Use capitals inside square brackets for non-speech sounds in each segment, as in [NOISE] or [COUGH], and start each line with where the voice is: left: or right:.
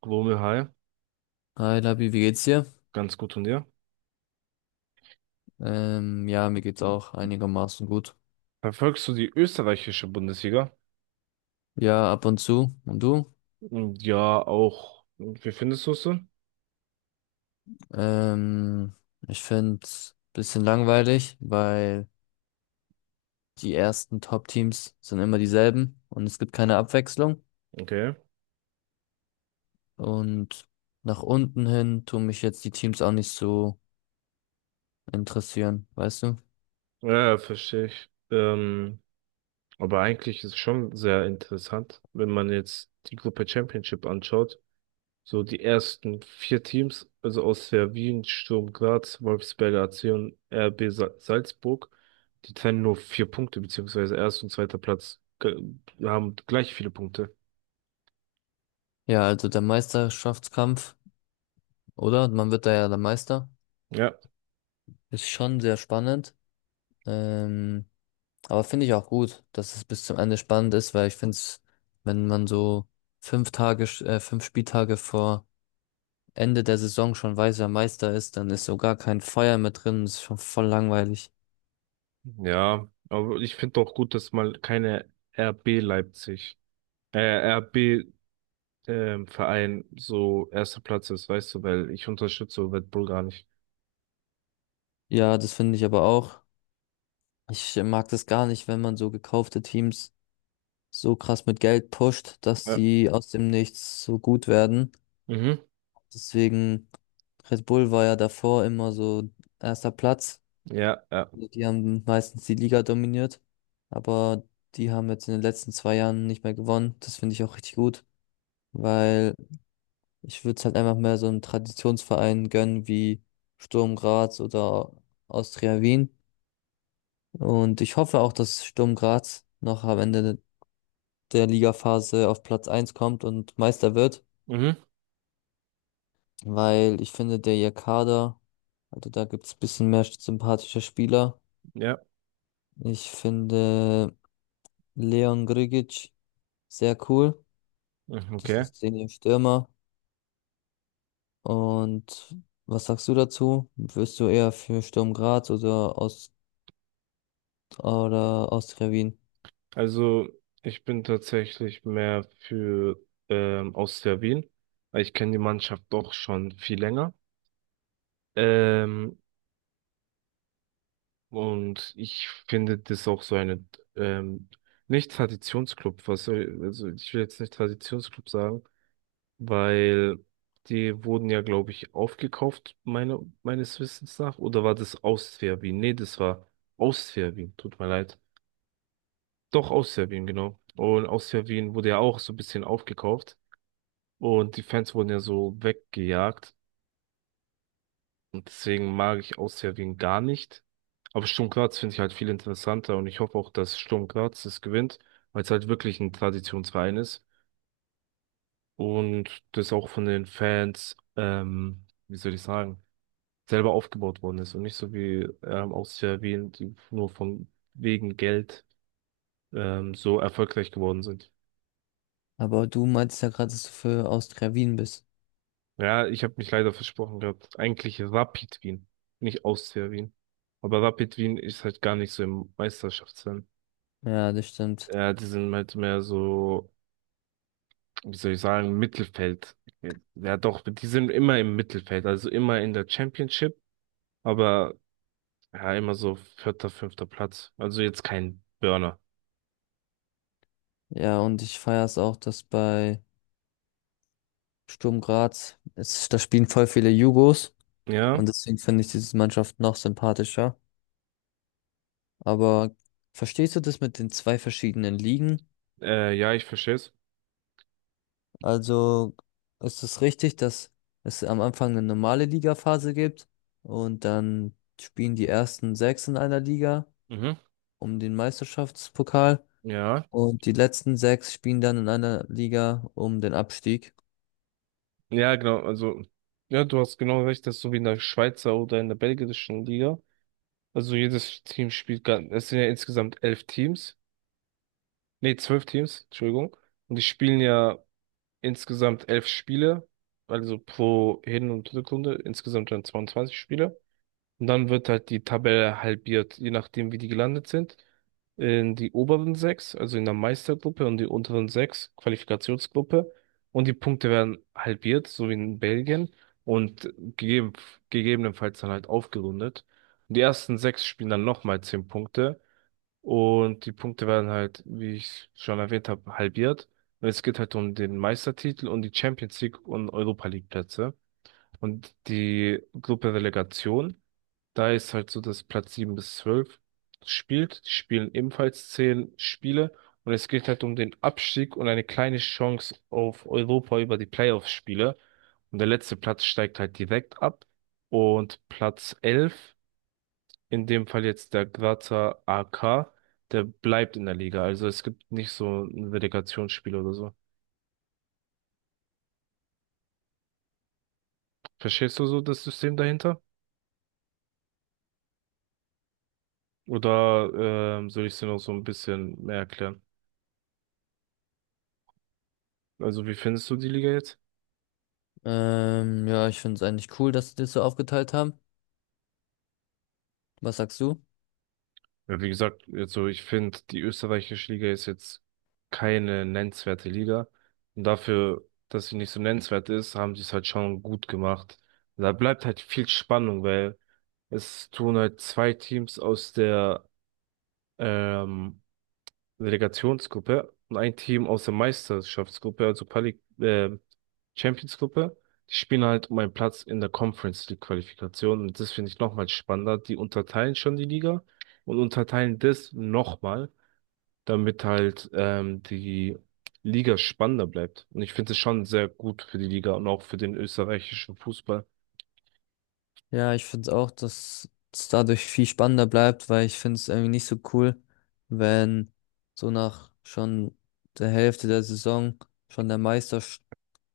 right: Global High,
left: Hi Labi, wie geht's dir?
right: ganz gut und dir.
left: Ja, mir geht's auch einigermaßen gut.
right: Verfolgst du die österreichische Bundesliga?
left: Ja, ab und zu. Und du?
right: Mm, ja, auch. Wie findest du es so?
left: Ähm, ich find's bisschen langweilig, weil die ersten Top-Teams sind immer dieselben und es gibt keine Abwechslung.
right: Okay.
left: Und nach unten hin tun mich jetzt die Teams auch nicht so interessieren, weißt du?
right: Ja, ja, verstehe ich. Aber eigentlich ist es schon sehr interessant, wenn man jetzt die Gruppe Championship anschaut. So die ersten vier Teams, also aus der Wien, Sturm Graz, Wolfsberger AC und Salzburg, die trennen nur vier Punkte, beziehungsweise erster und zweiter Platz haben gleich viele Punkte.
left: Ja, also der Meisterschaftskampf, oder? Man wird da ja der Meister.
right: Ja.
left: Ist schon sehr spannend. Ähm, Aber finde ich auch gut, dass es bis zum Ende spannend ist, weil ich finde es, wenn man so 5 Tage, 5 Spieltage vor Ende der Saison schon weiß, wer Meister ist, dann ist so gar kein Feuer mehr drin. Das ist schon voll langweilig.
right: Ja, aber ich finde auch gut, dass mal keine RB Leipzig, äh, RB ähm, Verein so erster Platz ist, weißt du, weil ich unterstütze Red Bull gar nicht.
left: Ja, das finde ich aber auch. Ich mag das gar nicht, wenn man so gekaufte Teams so krass mit Geld pusht, dass
right: Ja.
left: sie aus dem Nichts so gut werden.
right: Mhm.
left: Deswegen, Red Bull war ja davor immer so erster Platz.
right: Ja, ja.
left: Also die haben meistens die Liga dominiert, aber die haben jetzt in den letzten 2 Jahren nicht mehr gewonnen. Das finde ich auch richtig gut, weil ich würde es halt einfach mehr so einem Traditionsverein gönnen wie Sturm Graz oder Austria Wien. Und ich hoffe auch, dass Sturm Graz noch am Ende der Ligaphase auf Platz eins kommt und Meister wird,
right: Mhm.
left: weil ich finde, der ihr Kader, also da gibt es ein bisschen mehr sympathische Spieler.
right: Ja.
left: Ich finde Leon Grigic sehr cool.
right: Mhm,
left: Das
right: okay.
left: ist Daniel Stürmer. Und was sagst du dazu? Wirst du eher für Sturm Graz oder Austria Wien?
right: Also ich bin tatsächlich mehr für Austria Wien, weil ich kenne die Mannschaft doch schon viel länger. Ähm, Und ich finde das auch so eine, ähm, nicht Traditionsclub, was soll, also ich will jetzt nicht Traditionsclub sagen, weil die wurden ja, glaube ich, aufgekauft, meines Wissens nach, oder war das aus Serbien? Nee, das war aus Serbien, tut mir leid. Doch, aus Serbien, genau. Und aus Serbien wurde ja auch so ein bisschen aufgekauft und die Fans wurden ja so weggejagt. Und deswegen mag ich Austria-Wien gar nicht. Aber Sturm Graz finde ich halt viel interessanter und ich hoffe auch, dass Sturm Graz das gewinnt, weil es halt wirklich ein Traditionsverein ist und das auch von den Fans, wie soll ich sagen, selber aufgebaut worden ist und nicht so wie Austria Wien, die nur von wegen Geld so erfolgreich geworden sind.
left: Aber du meintest ja gerade, dass du für Austria Wien bist.
right: Ja, ich habe mich leider versprochen gehabt. Eigentlich Rapid Wien, nicht Austria Wien. Aber Rapid Wien ist halt gar nicht so im Meisterschaftsrennen.
left: Ja, das stimmt.
right: Ja, die sind halt mehr so, wie soll ich sagen, Mittelfeld. Ja, doch, die sind immer im Mittelfeld, also immer in der Championship, aber ja, immer so vierter, fünfter Platz. Also jetzt kein Burner.
left: Ja, und ich feiere es auch, dass bei Sturm Graz, da spielen voll viele Jugos
right: Ja,
left: und deswegen finde ich diese Mannschaft noch sympathischer. Aber verstehst du das mit den zwei verschiedenen Ligen?
right: ja, ich verstehe es.
left: Also ist es richtig, dass es am Anfang eine normale Ligaphase gibt und dann spielen die ersten sechs in einer Liga
right: Mhm.
left: um den Meisterschaftspokal
right: Ja,
left: und die letzten sechs spielen dann in einer Liga um den Abstieg.
right: ja, genau. Also, ja, du hast genau recht, das ist so wie in der Schweizer oder in der belgischen Liga. Also jedes Team spielt, es sind ja insgesamt elf Teams, nee, zwölf Teams, Entschuldigung. Und die spielen ja insgesamt elf Spiele, also pro Hin- und Rückrunde insgesamt dann 22 Spiele. Und dann wird halt die Tabelle halbiert, je nachdem, wie die gelandet sind. In die oberen sechs, also in der Meistergruppe und die unteren sechs, Qualifikationsgruppe. Und die Punkte werden halbiert, so wie in Belgien. Und gegeben, gegebenenfalls dann halt aufgerundet. Und die ersten sechs spielen dann nochmal zehn Punkte. Und die Punkte werden halt, wie ich schon erwähnt habe, halbiert. Und es geht halt um den Meistertitel und die Champions League und Europa League Plätze. Und die Gruppe Relegation, da ist halt so, dass Platz 7 bis 12 spielt. Die spielen ebenfalls 10 Spiele. Und es geht halt um den Abstieg und eine kleine Chance auf Europa über die Playoff-Spiele. Und der letzte Platz steigt halt direkt ab. Und Platz 11 in dem Fall jetzt der Grazer AK, der bleibt in der Liga. Also es gibt nicht so ein Relegationsspiel oder so. Verstehst du so das System dahinter? Oder soll ich es dir noch so ein bisschen mehr erklären? Also wie findest du die Liga jetzt?
left: Ja, ich finde es eigentlich cool, dass sie das so aufgeteilt haben. Was sagst du?
right: Ja, wie gesagt, also ich finde, die österreichische Liga ist jetzt keine nennenswerte Liga. Und dafür, dass sie nicht so nennenswert ist, haben sie es halt schon gut gemacht. Da bleibt halt viel Spannung, weil es tun halt zwei Teams aus der ähm, Relegationsgruppe und ein Team aus der Meisterschaftsgruppe, also Quali Champions-Gruppe. Die spielen halt um einen Platz in der Conference League Qualifikation und das finde ich nochmal spannender. Die unterteilen schon die Liga und unterteilen das nochmal, damit halt die Liga spannender bleibt. Und ich finde es schon sehr gut für die Liga und auch für den österreichischen Fußball.
left: Ja, ich finde es auch, dass es dadurch viel spannender bleibt, weil ich finde es irgendwie nicht so cool, wenn so nach schon der Hälfte der Saison schon der Meister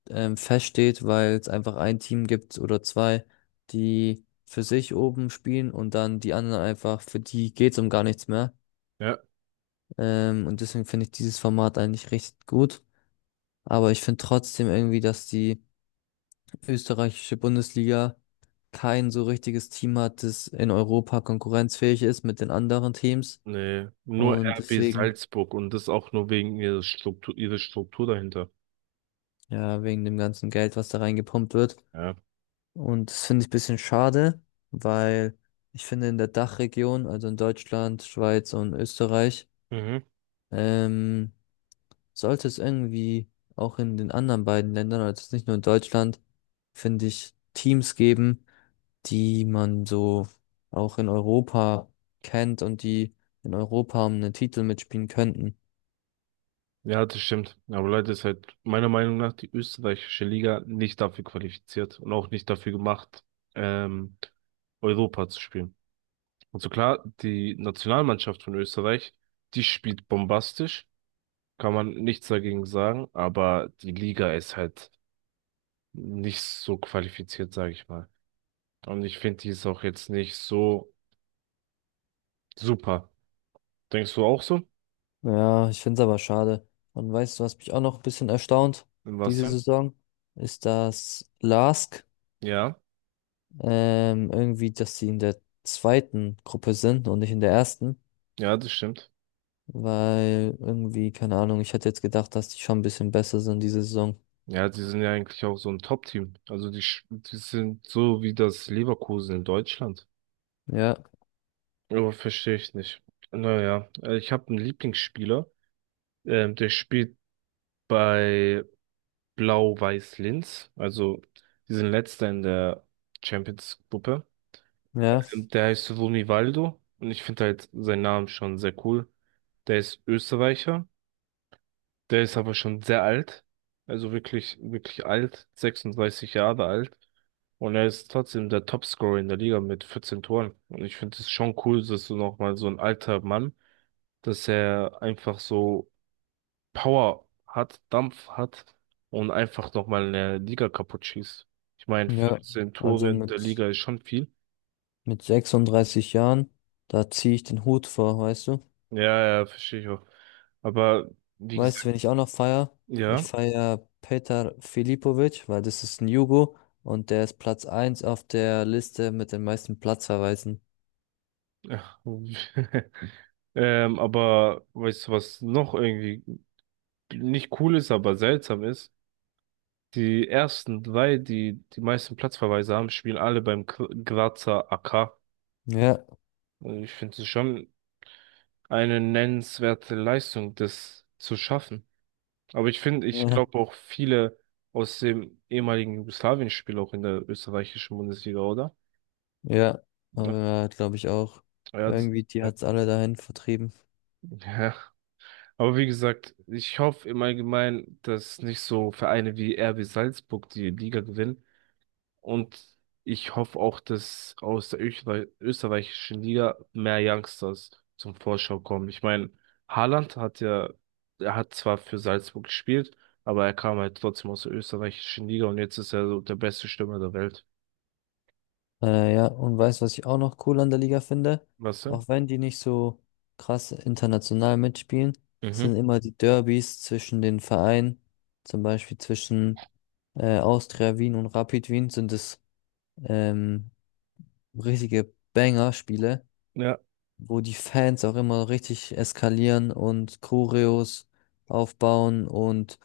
left: feststeht, weil es einfach ein Team gibt oder zwei, die für sich oben spielen und dann die anderen einfach, für die geht's um gar nichts mehr.
right: Ja.
left: Und deswegen finde ich dieses Format eigentlich richtig gut. Aber ich finde trotzdem irgendwie, dass die österreichische Bundesliga kein so richtiges Team hat, das in Europa konkurrenzfähig ist mit den anderen Teams.
right: Nee, nur
left: Und
right: RB
left: deswegen,
right: Salzburg und das auch nur wegen ihrer ihrer Struktur dahinter.
left: ja, wegen dem ganzen Geld, was da reingepumpt wird.
right: Ja.
left: Und das finde ich ein bisschen schade, weil ich finde in der Dachregion, also in Deutschland, Schweiz und Österreich,
right: Mhm.
left: ähm, sollte es irgendwie auch in den anderen beiden Ländern, also jetzt nicht nur in Deutschland, finde ich, Teams geben, die man so auch in Europa kennt und die in Europa um einen Titel mitspielen könnten.
right: Ja, das stimmt. Aber Leute ist halt meiner Meinung nach die österreichische Liga nicht dafür qualifiziert und auch nicht dafür gemacht, ähm, Europa zu spielen. Und so klar, die Nationalmannschaft von Österreich, die spielt bombastisch, kann man nichts dagegen sagen, aber die Liga ist halt nicht so qualifiziert, sage ich mal. Und ich finde, die ist auch jetzt nicht so super. Denkst du auch so?
left: Ja, ich finde es aber schade. Und weißt du, was mich auch noch ein bisschen erstaunt
right: Was
left: diese
right: denn?
left: Saison, ist, dass LASK
right: Ja,
left: irgendwie, dass sie in der zweiten Gruppe sind und nicht in der ersten,
right: ja, das stimmt.
left: weil irgendwie, keine Ahnung, ich hätte jetzt gedacht, dass die schon ein bisschen besser sind diese Saison.
right: Ja, die sind ja eigentlich auch so ein Top-Team. Also die sind so wie das Leverkusen in Deutschland.
left: Ja,
right: Aber verstehe ich nicht. Naja, ich habe einen Lieblingsspieler, der spielt bei Blau-Weiß Linz. Also die sind letzter in der Champions-Gruppe.
left: ja,
right: Der heißt Vunivaldo und ich finde halt seinen Namen schon sehr cool. Der ist Österreicher. Der ist aber schon sehr alt. Also wirklich, wirklich alt. 36 Jahre alt. Und er ist trotzdem der Topscorer in der Liga mit 14 Toren. Und ich finde es schon cool, dass du nochmal so ein alter Mann, dass er einfach so Power hat, Dampf hat und einfach nochmal eine Liga kaputt schießt. Ich meine,
left: ja.
right: 14
left: Also
right: Tore in der Liga
left: mit,
right: ist schon viel.
left: mit 36 Jahren, da ziehe ich den Hut vor, weißt du?
right: Ja, ja, verstehe ich auch. Aber wie
left: Weißt du,
right: gesagt,
left: wen ich auch noch feier? Ich
right: ja.
left: feier Petar Filipovic, weil das ist ein Jugo und der ist Platz eins auf der Liste mit den meisten Platzverweisen.
right: [LAUGHS] Aber weißt du, was noch irgendwie nicht cool ist, aber seltsam ist. Die ersten drei, die die meisten Platzverweise haben, spielen alle beim Grazer AK.
left: Ja.
right: Und ich finde es schon eine nennenswerte Leistung, das zu schaffen. Aber ich finde, ich glaube
left: [LAUGHS]
right: auch viele aus dem ehemaligen Jugoslawien spielen auch in der österreichischen Bundesliga, oder?
left: Ja,
right: Ja,
left: aber glaube ich auch.
right: ja,
left: Irgendwie, die
right: äh,
left: hat's alle dahin vertrieben.
right: ja. Aber wie gesagt, ich hoffe im Allgemeinen, dass nicht so Vereine wie RB Salzburg die Liga gewinnen, und ich hoffe auch, dass aus der österreichischen Liga mehr Youngsters zum Vorschau kommen. Ich meine, Haaland hat ja, er hat zwar für Salzburg gespielt, aber er kam halt trotzdem aus der österreichischen Liga und jetzt ist er so der beste Stürmer der Welt.
left: Ja, und weißt, was ich auch noch cool an der Liga finde?
right: Weißt du?
left: Auch wenn die nicht so krass international mitspielen,
right: Mhm.
left: sind immer die Derbys zwischen den Vereinen, zum Beispiel zwischen Austria Wien und Rapid Wien, sind es ähm, richtige Banger-Spiele,
right: Ja,
left: wo die Fans auch immer richtig eskalieren und Choreos aufbauen und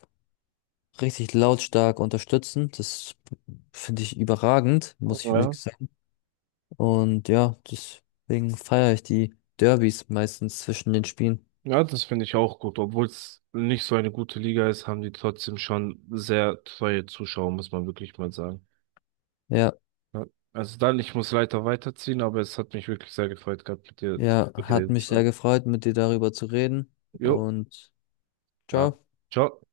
left: richtig lautstark unterstützen. Das finde ich überragend, muss ich
right: ja.
left: wirklich sagen. Und ja, deswegen feiere ich die Derbys meistens zwischen den Spielen.
right: Ja, das finde ich auch gut. Obwohl es nicht so eine gute Liga ist, haben die trotzdem schon sehr treue Zuschauer, muss man wirklich mal sagen.
left: Ja,
right: Ja. Also dann, ich muss leider weiterziehen, aber es hat mich wirklich sehr gefreut gehabt, mit dir
left: ja,
right: darüber
left: hat
right: geredet
left: mich
right: zu
left: sehr
right: haben.
left: gefreut, mit dir darüber zu reden.
right: Jo,
left: Und
right: ja.
left: ciao.
right: Ciao.